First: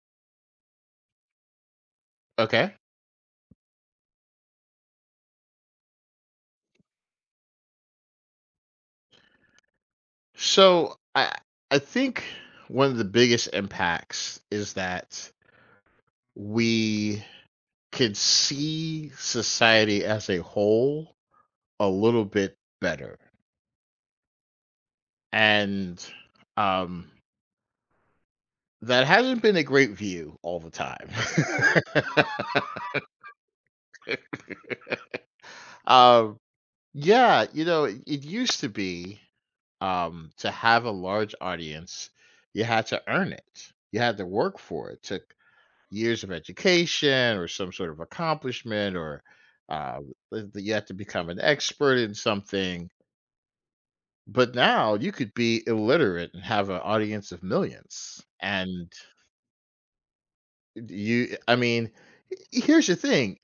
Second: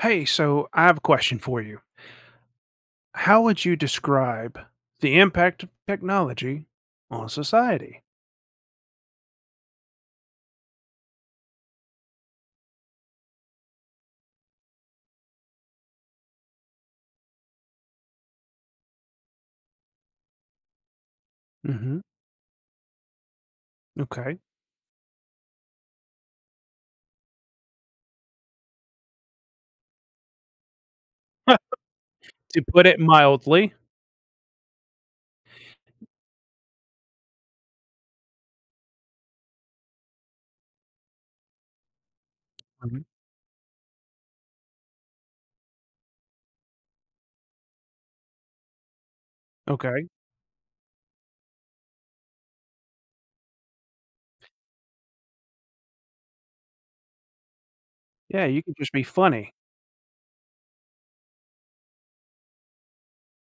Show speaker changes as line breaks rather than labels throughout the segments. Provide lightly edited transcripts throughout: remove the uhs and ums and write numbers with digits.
Hey, so I have a question for you.
Okay.
How would you describe the impact of technology on society?
So I think one of the biggest impacts is that we can see society as a whole a
Hmm.
little bit better.
Okay.
And um that hasn't been a great view all the time.
To put it mildly.
um yeah, it used to be to have a large audience. You had to
Mhm.
earn it. You had to work for it to years of education or some sort of accomplishment or uh,
Okay.
that you have to become an expert in something. But now you could be illiterate and have an audience of millions.
Yeah, you can
And
just be funny.
I mean, here's the thing:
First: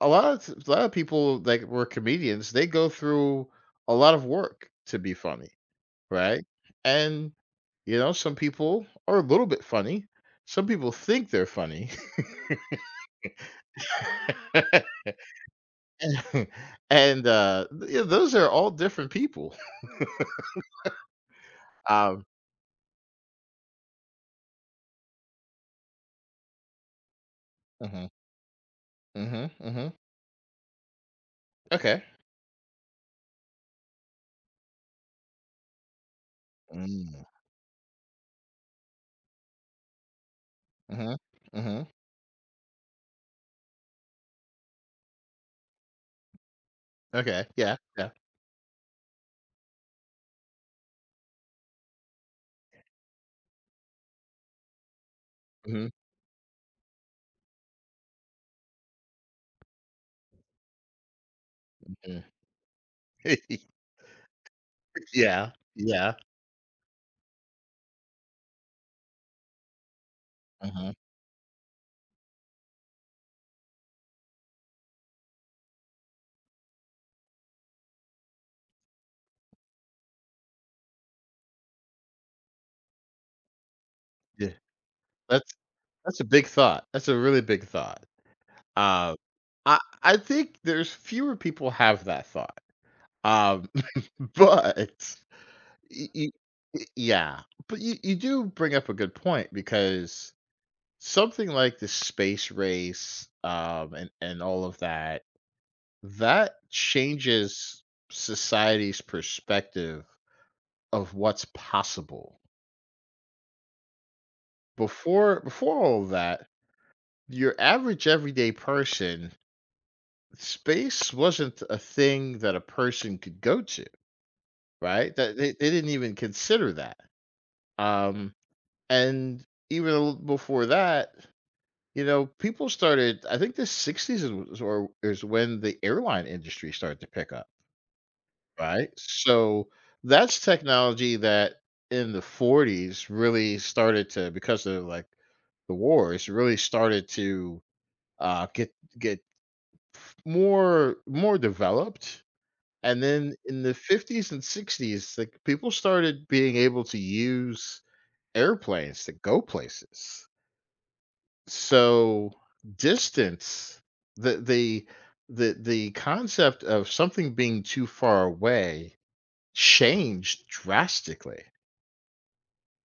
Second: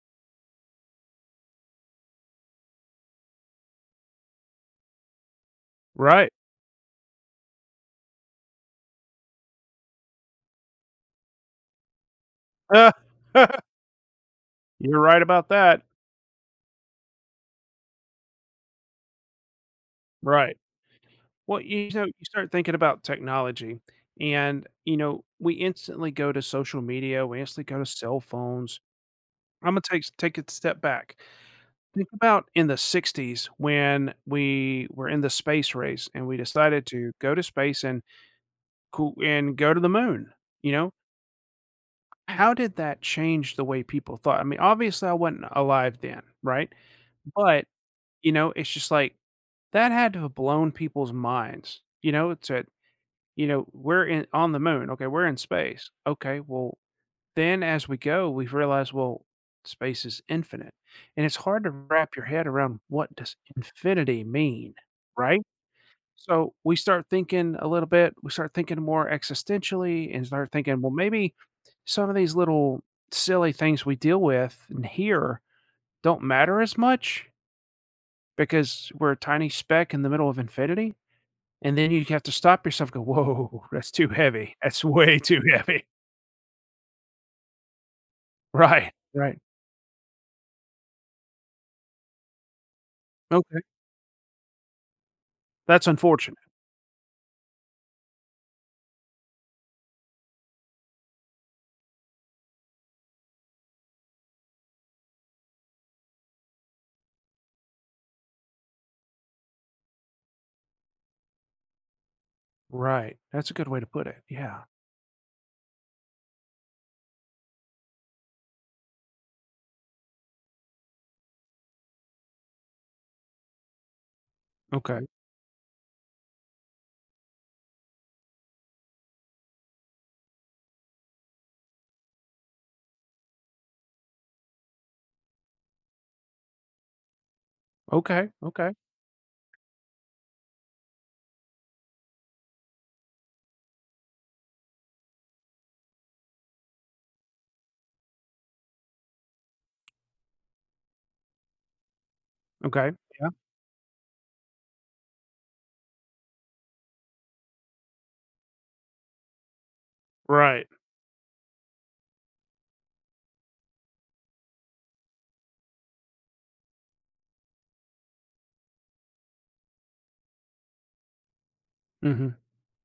a lot of a lot of people that were comedians. They go through a lot of work to be funny,
Right.
right? And some people are a little bit funny. Some people think they're funny.
Uh, You're right about that.
Yeah, those are all different people.
Right. Well, you know, you
um
start thinking about technology and, you know, we instantly go to social media, we instantly go to
mhm,
cell phones.
mhm,
I'm going to
mhm.
take a step back.
Okay.
Think about in the '60s when we were in the space race and we decided to
Mm,
go to space and coo and go to the moon, you know?
mhm, mhm.
How did that change the way people thought? I mean, obviously, I wasn't alive then, right?
Okay.
But,
Yeah, yeah.
you know, it's just like that had to have blown people's minds, you know? It's at you know, we're in on the moon, okay, we're in
Mhm,
space. Okay, well, then as we go, we realize, well, space is infinite. And it's hard to wrap
mhm.
your head around what does infinity mean, right?
Yeah, yeah.
So we start thinking a little bit, we start thinking more existentially and start thinking,
Mhm.
well, maybe some of these little silly things we deal with and here don't matter as much because we're a tiny speck in the middle of infinity. And then you have to stop yourself, and go, whoa, that's too
Yeah.
heavy. That's way too
that's
heavy.
that's a big thought. That's a really big thought.
Right.
um
Right.
I think there's fewer people have that thought.
Okay.
um but
That's
y- y-
unfortunate.
yeah. But you do bring up a good point, because something like the space race, and all of that, that changes society's perspective of what's possible.
Right, that's a good way to put it, yeah.
Before all of that, your average everyday person, space wasn't a thing that a person could go to,
Okay,
right? That they didn't even consider that. um and even a little before that, people started, I think the '60s is, was, or is when the airline industry started to pick up,
okay, okay,
right? So that's technology that in the '40s really started to, because of, like, the wars, really started to, uh, get get more developed,
okay,
and
yeah,
then in the '50s and '60s, like, people started being able to use airplanes to go places.
right,
So distance, the the the concept of something being too far away changed drastically,
mhm,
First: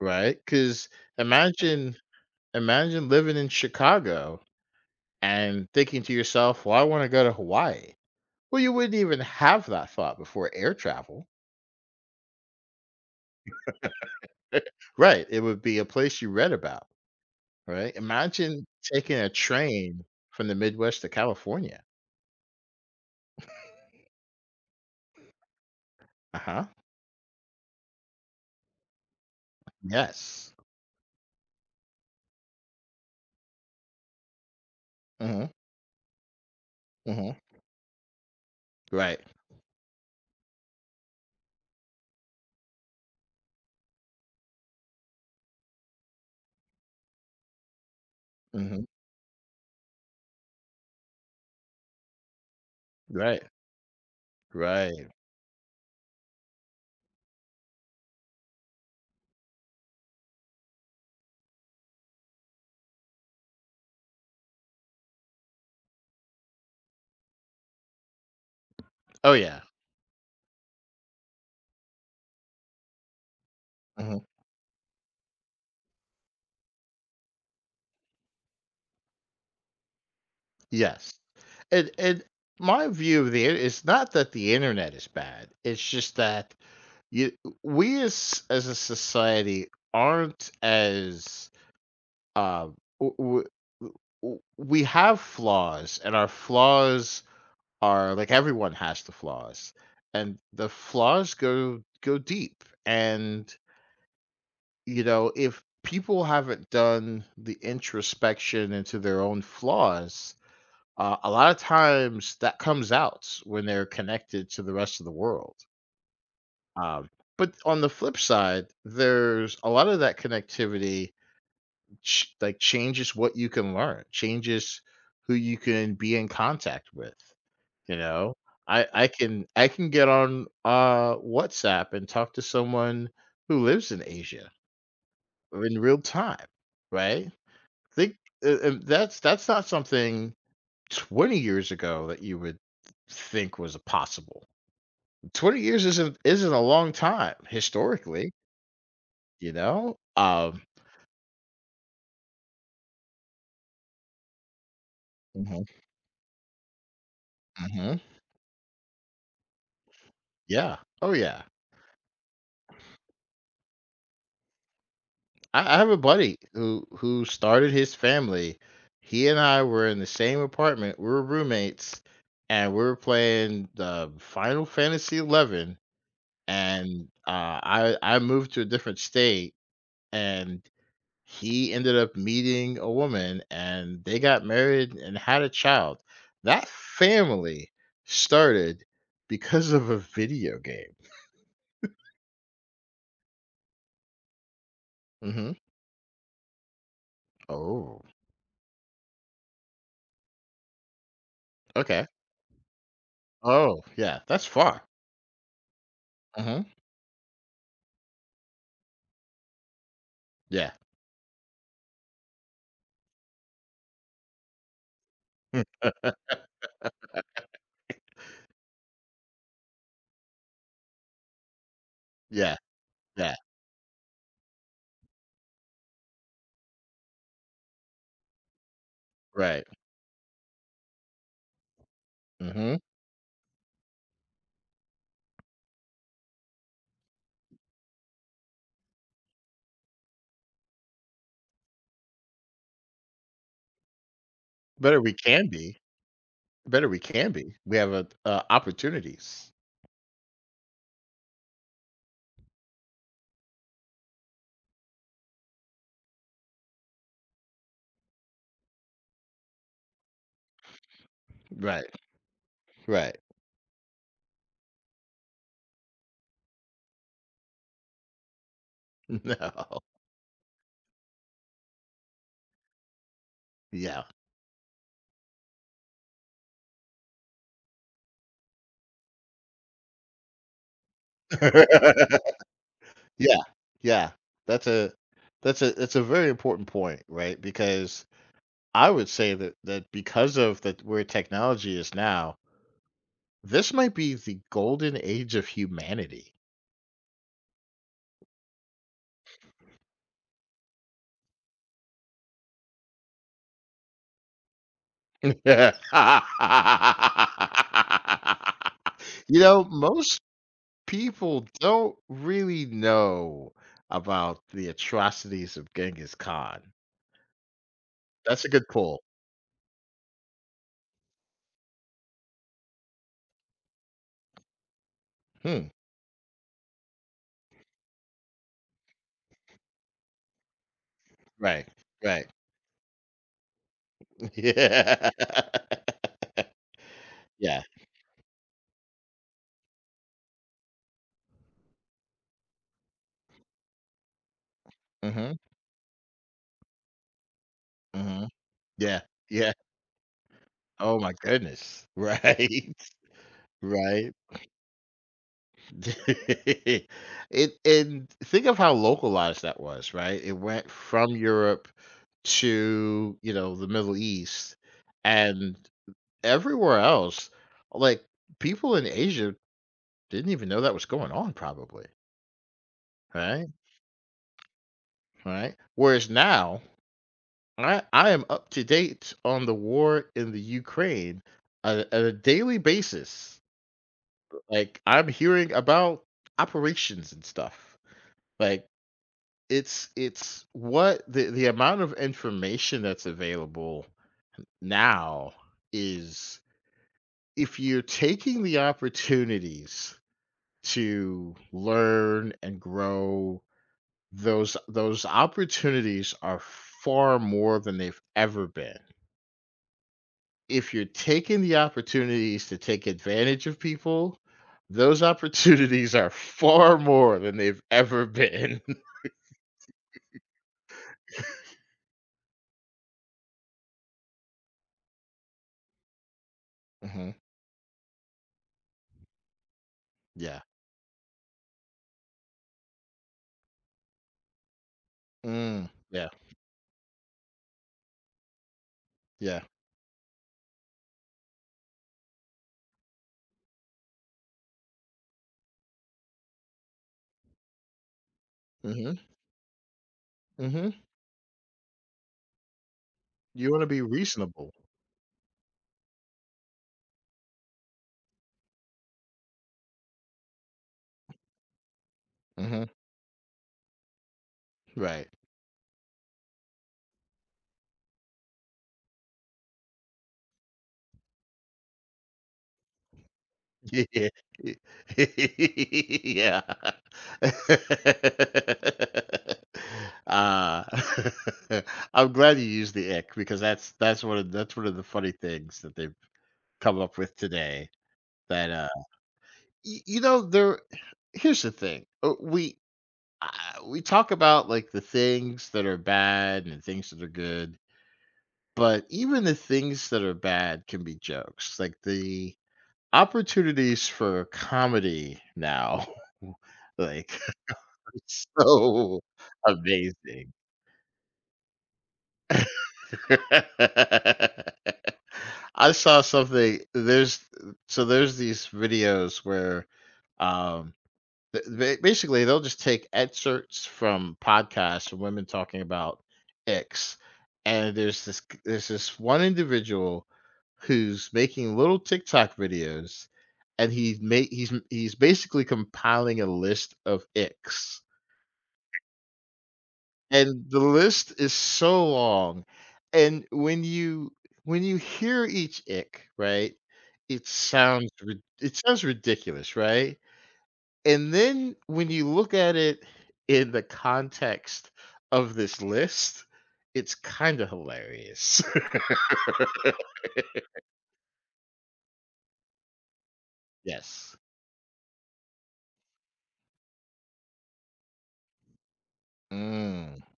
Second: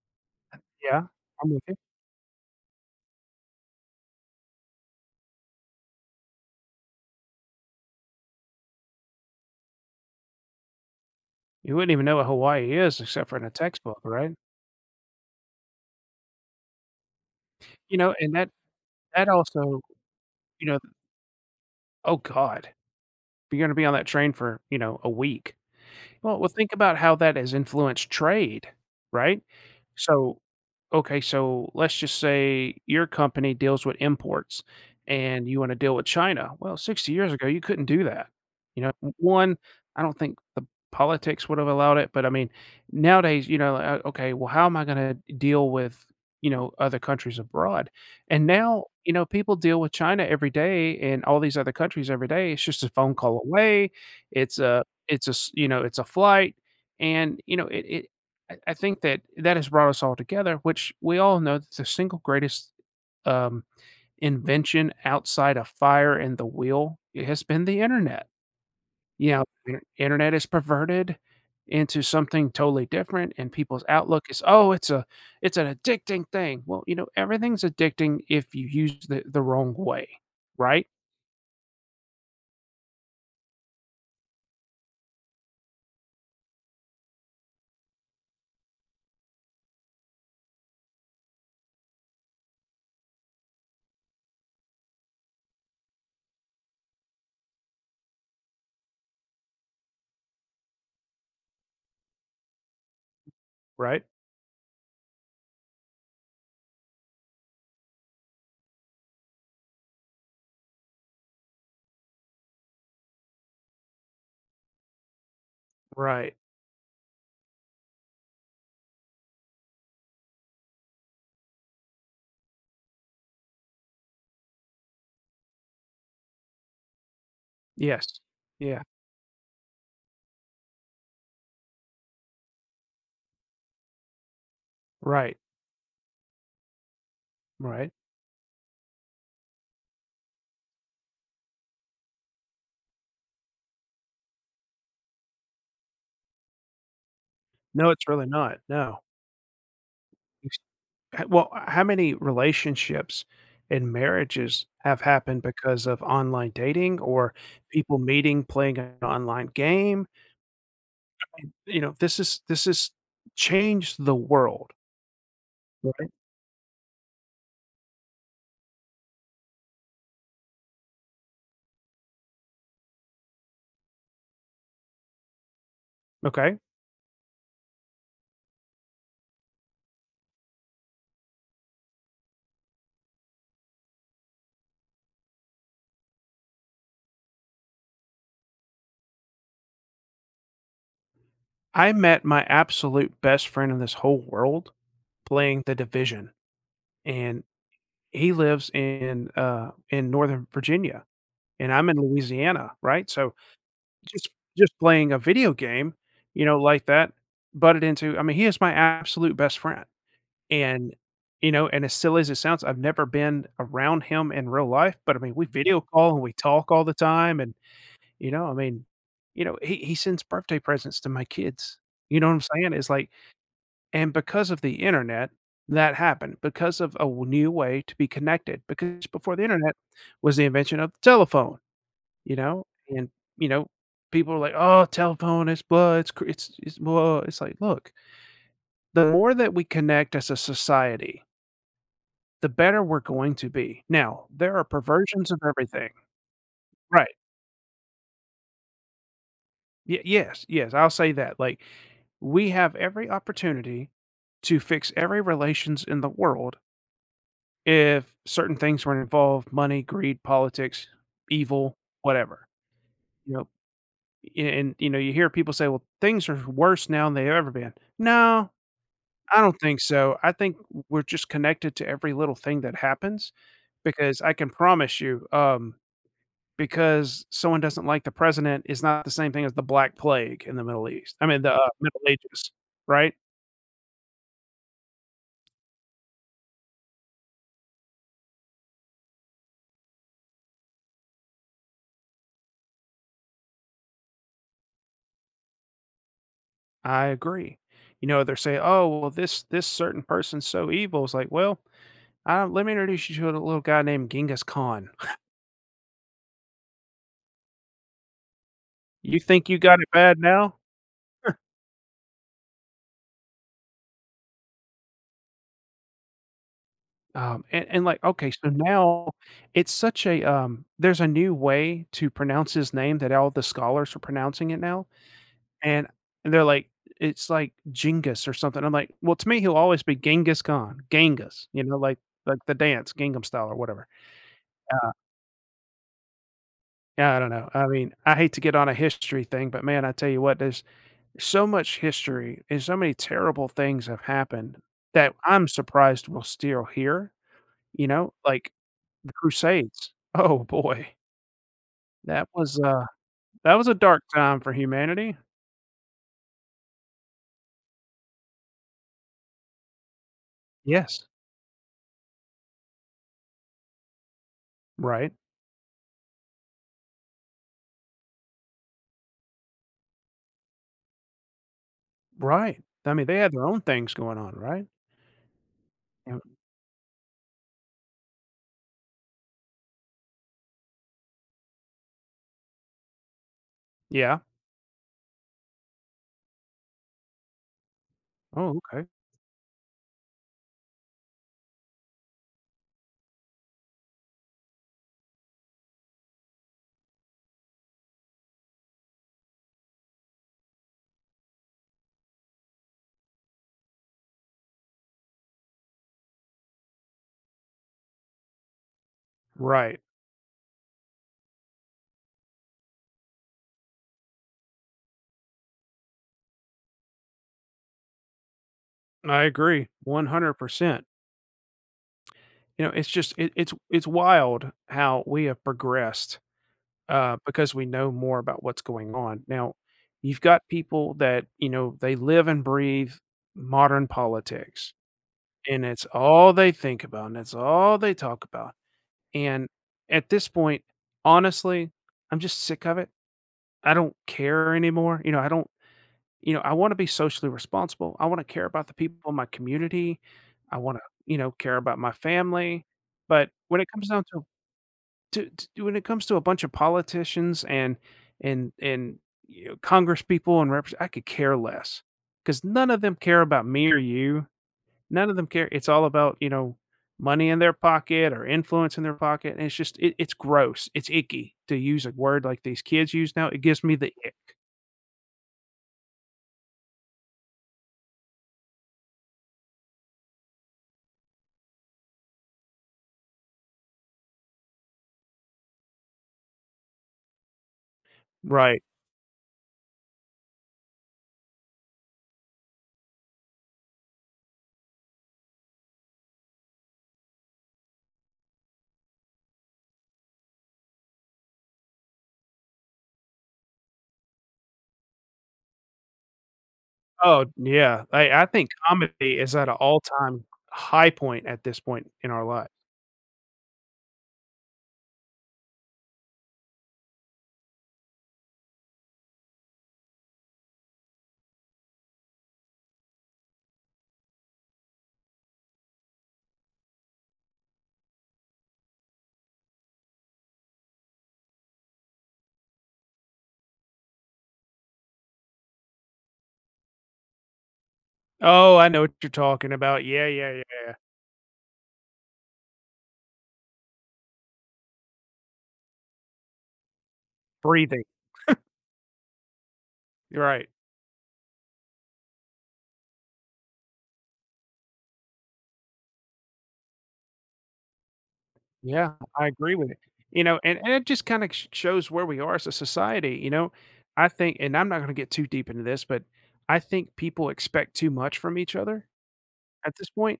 right? Because
yeah, I'm with you.
imagine imagine living in Chicago and thinking to yourself, "Well, I want to go to Hawaii." Well, you wouldn't even have that thought before air travel,
You wouldn't even know what Hawaii is except for in a textbook, right?
right? It would be a place you read about, right?
You know, and that
Imagine taking
that
a
also,
train from the
you know
Midwest to California.
oh god, you're gonna be on that train for, you know, a week.
Uh
Well,
huh.
think about how that has influenced trade, right? So
Yes.
okay, so let's just say your company deals with imports
Hmm,
and you wanna deal with China. Well, 60 years
hmm.
ago, you couldn't do that. You know, w-
Right.
one, I don't think the politics would have allowed it, but I mean, nowadays, you know, okay, well, how am I gonna deal with, you know, other countries abroad? And
Mhm.
now, you know, people deal with China every day and all these other countries every day. It's just a phone
Right.
call away. It's a
Right.
it's a s you know, it's a flight, and, you know, it I think that that has brought us all together, which we all know that the single greatest, um, invention outside of fire and the wheel, it has been the internet. You
Oh,
know,
yeah.
inter internet is perverted into something totally different, and people's
Mhm.
outlook is, "Oh, it's a it's an addicting thing." Well, you know, everything's addicting if you use the wrong way, right?
Yes. And my view of the in it's not that the internet is bad, it's just that you we as a society aren't as, w w w we have flaws, and our flaws are, like, everyone has the flaws, and the flaws go deep. And
Right?
If people haven't done the introspection into their own flaws, a lot of times that comes out when they're connected to the rest of the world.
Right.
Um, but on the flip side, there's a lot of that connectivity like changes what you can learn, changes who you can be in contact with. You
Yes.
know,
Yeah.
I can get on, WhatsApp and talk to someone who lives in Asia
Right.
in real time, right?
Right.
Think that's not something 20 years ago that you would think was possible. 20 years isn't a long time
No, it's really
historically,
not, no.
you know?
It's h well, how many relationships and marriages have happened
Mhm.
because of online dating or
Hmm.
people meeting, playing an online game?
Yeah. Oh yeah.
You know, this is this has changed the world,
I have a
right?
buddy who started his family. He and I were in the same apartment. We were roommates, and we were playing the Final Fantasy XI.
Okay?
And I moved to a different state, and he ended up meeting a woman, and they got married and had a child. That family started because of a video game.
I met my absolute best friend in this whole world
Hmm.
playing The Division, and
Oh,
he lives in Northern Virginia, and I'm in
okay.
Louisiana, right? So
Oh, yeah.
Just
That's
just
far.
playing a video game, you know,
Hmm.
like that, butted into I mean, he is my absolute best friend,
Yeah,
and, you know, and as silly as it sounds, I've never been around him in real life, but, I mean, we video call and we talk all the time, and, you know, I mean, you know, he sends birthday presents to my kids, you know what I'm
yeah,
saying? It's like
yeah.
and because of the internet, that happened, because of a w new way to be connected, because before the
Right.
internet was the invention of the telephone. You know?
Hmm.
And, you know, people are like, "Oh, telephone, it's blah, it's cr it's blah." It's like, look, the more that we connect as a society, the better we're going to be. Now, there are
Better we
perversions of
can be.
everything.
Better we
Right.
can be. We have opportunities.
Y yes, yes, I'll say that, like, we have every opportunity to fix every relations in the world if certain things were involved, money, greed, politics, evil,
Right.
whatever.
Right.
You know? And, you know, you hear people say, "Well, things are worse now than they've ever been." No. I don't think
No.
so. I think we're just connected to every little thing that happens
Yeah.
because I can promise you, because someone doesn't like the president is not the same thing as the Black Plague in the Middle East. I mean, the Middle Ages, right?
Yeah. Yeah. That's a that's a very important point, right? Because I would say that because of that, where technology is now, this might be the golden age of humanity.
I agree. You know, they're saying, "Oh, well, this certain person's so evil." It's like, well, let me introduce you to a little guy named Genghis Khan. You think you got it
Most
bad now?
people don't really know about the atrocities of Genghis Khan.
And, like, okay,
That's a
so
good pull.
now it's such a, there's a new way to pronounce his name that all the scholars are pronouncing it now,
Hmm,
and and they're like, it's like Genghis or something. I'm like, well, to me, he'll always be Genghis Khan, Genghis, you
right,
know,
right.
like the dance, Gangnam Style or whatever.
Yeah.
Yeah, I don't know.
Yeah.
I mean, I hate to get on a history thing, but man, I tell you what, there's so much history and so many terrible things have happened that
Mhm,
I'm surprised we're still here, you know,
mhm.
like
Yeah,
the
yeah.
Crusades. Oh boy.
Oh my goodness.
That was
Right,
a that was a dark
right.
time for humanity.
it and think of how localized that was, right? It went
Yes.
from Europe to, the Middle East
Right,
and everywhere else, like people in Asia didn't even know that was going on, probably,
right. I mean, they had their
right?
own things going on, right?
Right? Whereas
And
now, I am up to date on the war in the Ukraine on on a daily basis.
yeah.
Like, I'm hearing about operations and stuff.
Oh,
Like,
okay.
it's what the amount of information that's available now is, if you're taking the opportunities to learn and grow, those opportunities are far more than they've ever been.
Right.
If you're taking the opportunities to take advantage of people, those opportunities are far more than they've ever been.
I agree 100%. You know, it's just it it's wild how we have progressed,
Mhm.
because we know more about what's going on. Now, you've
Yeah.
got people that, you know, they live and breathe modern politics, and
Mm,
it's
yeah,
all they think about, and it's all they talk about.
yeah.
And at this point, honestly, I'm just sick of it. I don't care anymore. You know, I don't, you know, I want to be socially responsible. I want to care about the
Mhm.
people in my community. I
Mhm.
want to, you know, care about my family. But
You
when
wanna
it
be
comes down to,
reasonable.
to when it comes to a bunch of politicians and and you know, Congress people and reps, I could care less because
Mhm.
none of them care about me or you.
Right.
None of them care. It's all about, you know, money in their pocket or influence in their pocket, and it's just it it's gross. It's icky to use a word like these kids use now. It gives me the
Yeah.
ick.
Yeah. Ah. I'm glad you used the ick, because that's one of the funny things that they've come up with today. that,
Right.
uh y there here's the thing: we talk about, like, the things that are bad and things that are good, but even the things that are bad can be jokes, like the opportunities for comedy now. Like,
Oh, yeah. I think
so
comedy is at an all-time
amazing.
high point at this point in our life.
I saw something. There's these videos where, um, basically they'll just take excerpts from podcasts of women talking about X. And there's this one individual who's making little TikTok videos, and he's basically compiling a list of X.
Oh, I know what you're talking about. Yeah, yeah, yeah.
And the list is so long. And when you hear each ick, right? It
Breathing.
sounds rid- it sounds ridiculous, right?
Right.
And then when you look at it in the context of this list, it's kind of hilarious.
Yeah, I agree with it. You know, and it just kinda sh shows where we are as a society, you know? I
Yes.
think and I'm not gonna get too deep into this, but I think people expect too much from each other at this
Mm,
point.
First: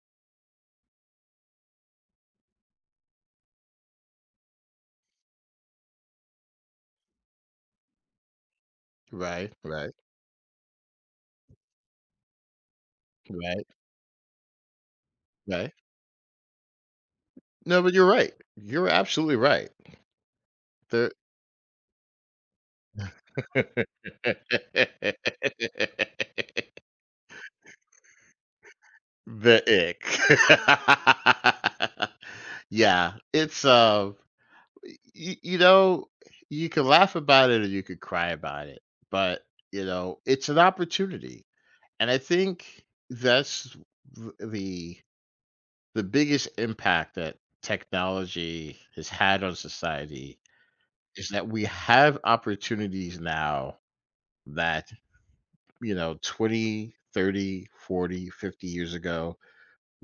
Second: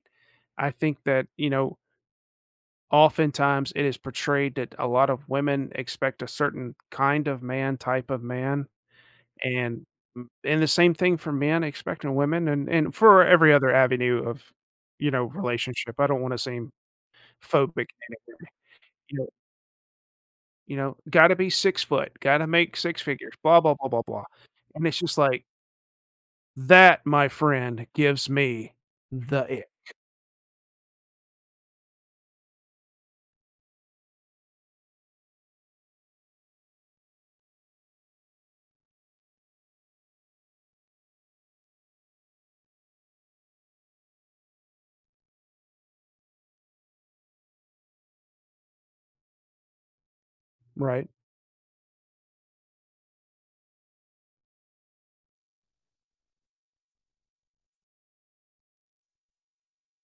I think that, you know, oftentimes it is portrayed that a lot of women expect a certain kind of man, type of man,
right,
and
right,
and the same thing for men expecting women and for every
right,
other avenue of, you know,
right.
relationship. I don't wanna seem phobic
No, but you're
in any
right.
way,
You're
you know?
absolutely right.
You know,
The
"Gotta be 6-foot, gotta make 6 figures, blah, blah, blah, blah, blah," and it's just like, that, my friend, gives me the it.
The ick. Yeah, it's, y you know, you can laugh about it, or you could cry about it, but, it's an opportunity. And I think that's th the biggest impact that technology has had on society
Right?
is that we have opportunities now that, 20, 30, 40, 50 years ago,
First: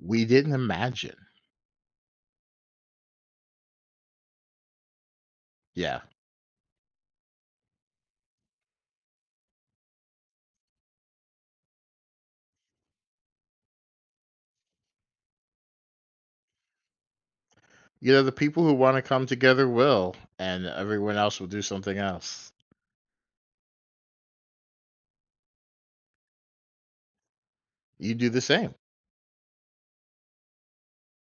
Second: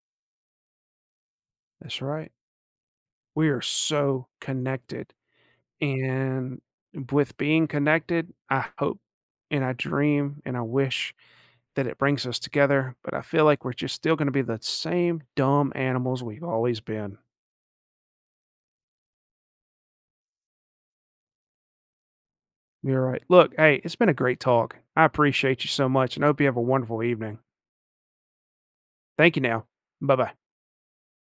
we didn't imagine.
That's right. We are so connected,
Yeah.
and with being connected, I hope, and I dream, and I wish that it brings us together, but I feel like we're just still gonna be the same dumb animals we've always been.
The people who wanna come together will, and everyone else will do something else.
You're right. Look, hey, it's been a great talk. I appreciate you so much, and hope you have a wonderful evening.
You do the same.
Thank you now. Bye-bye.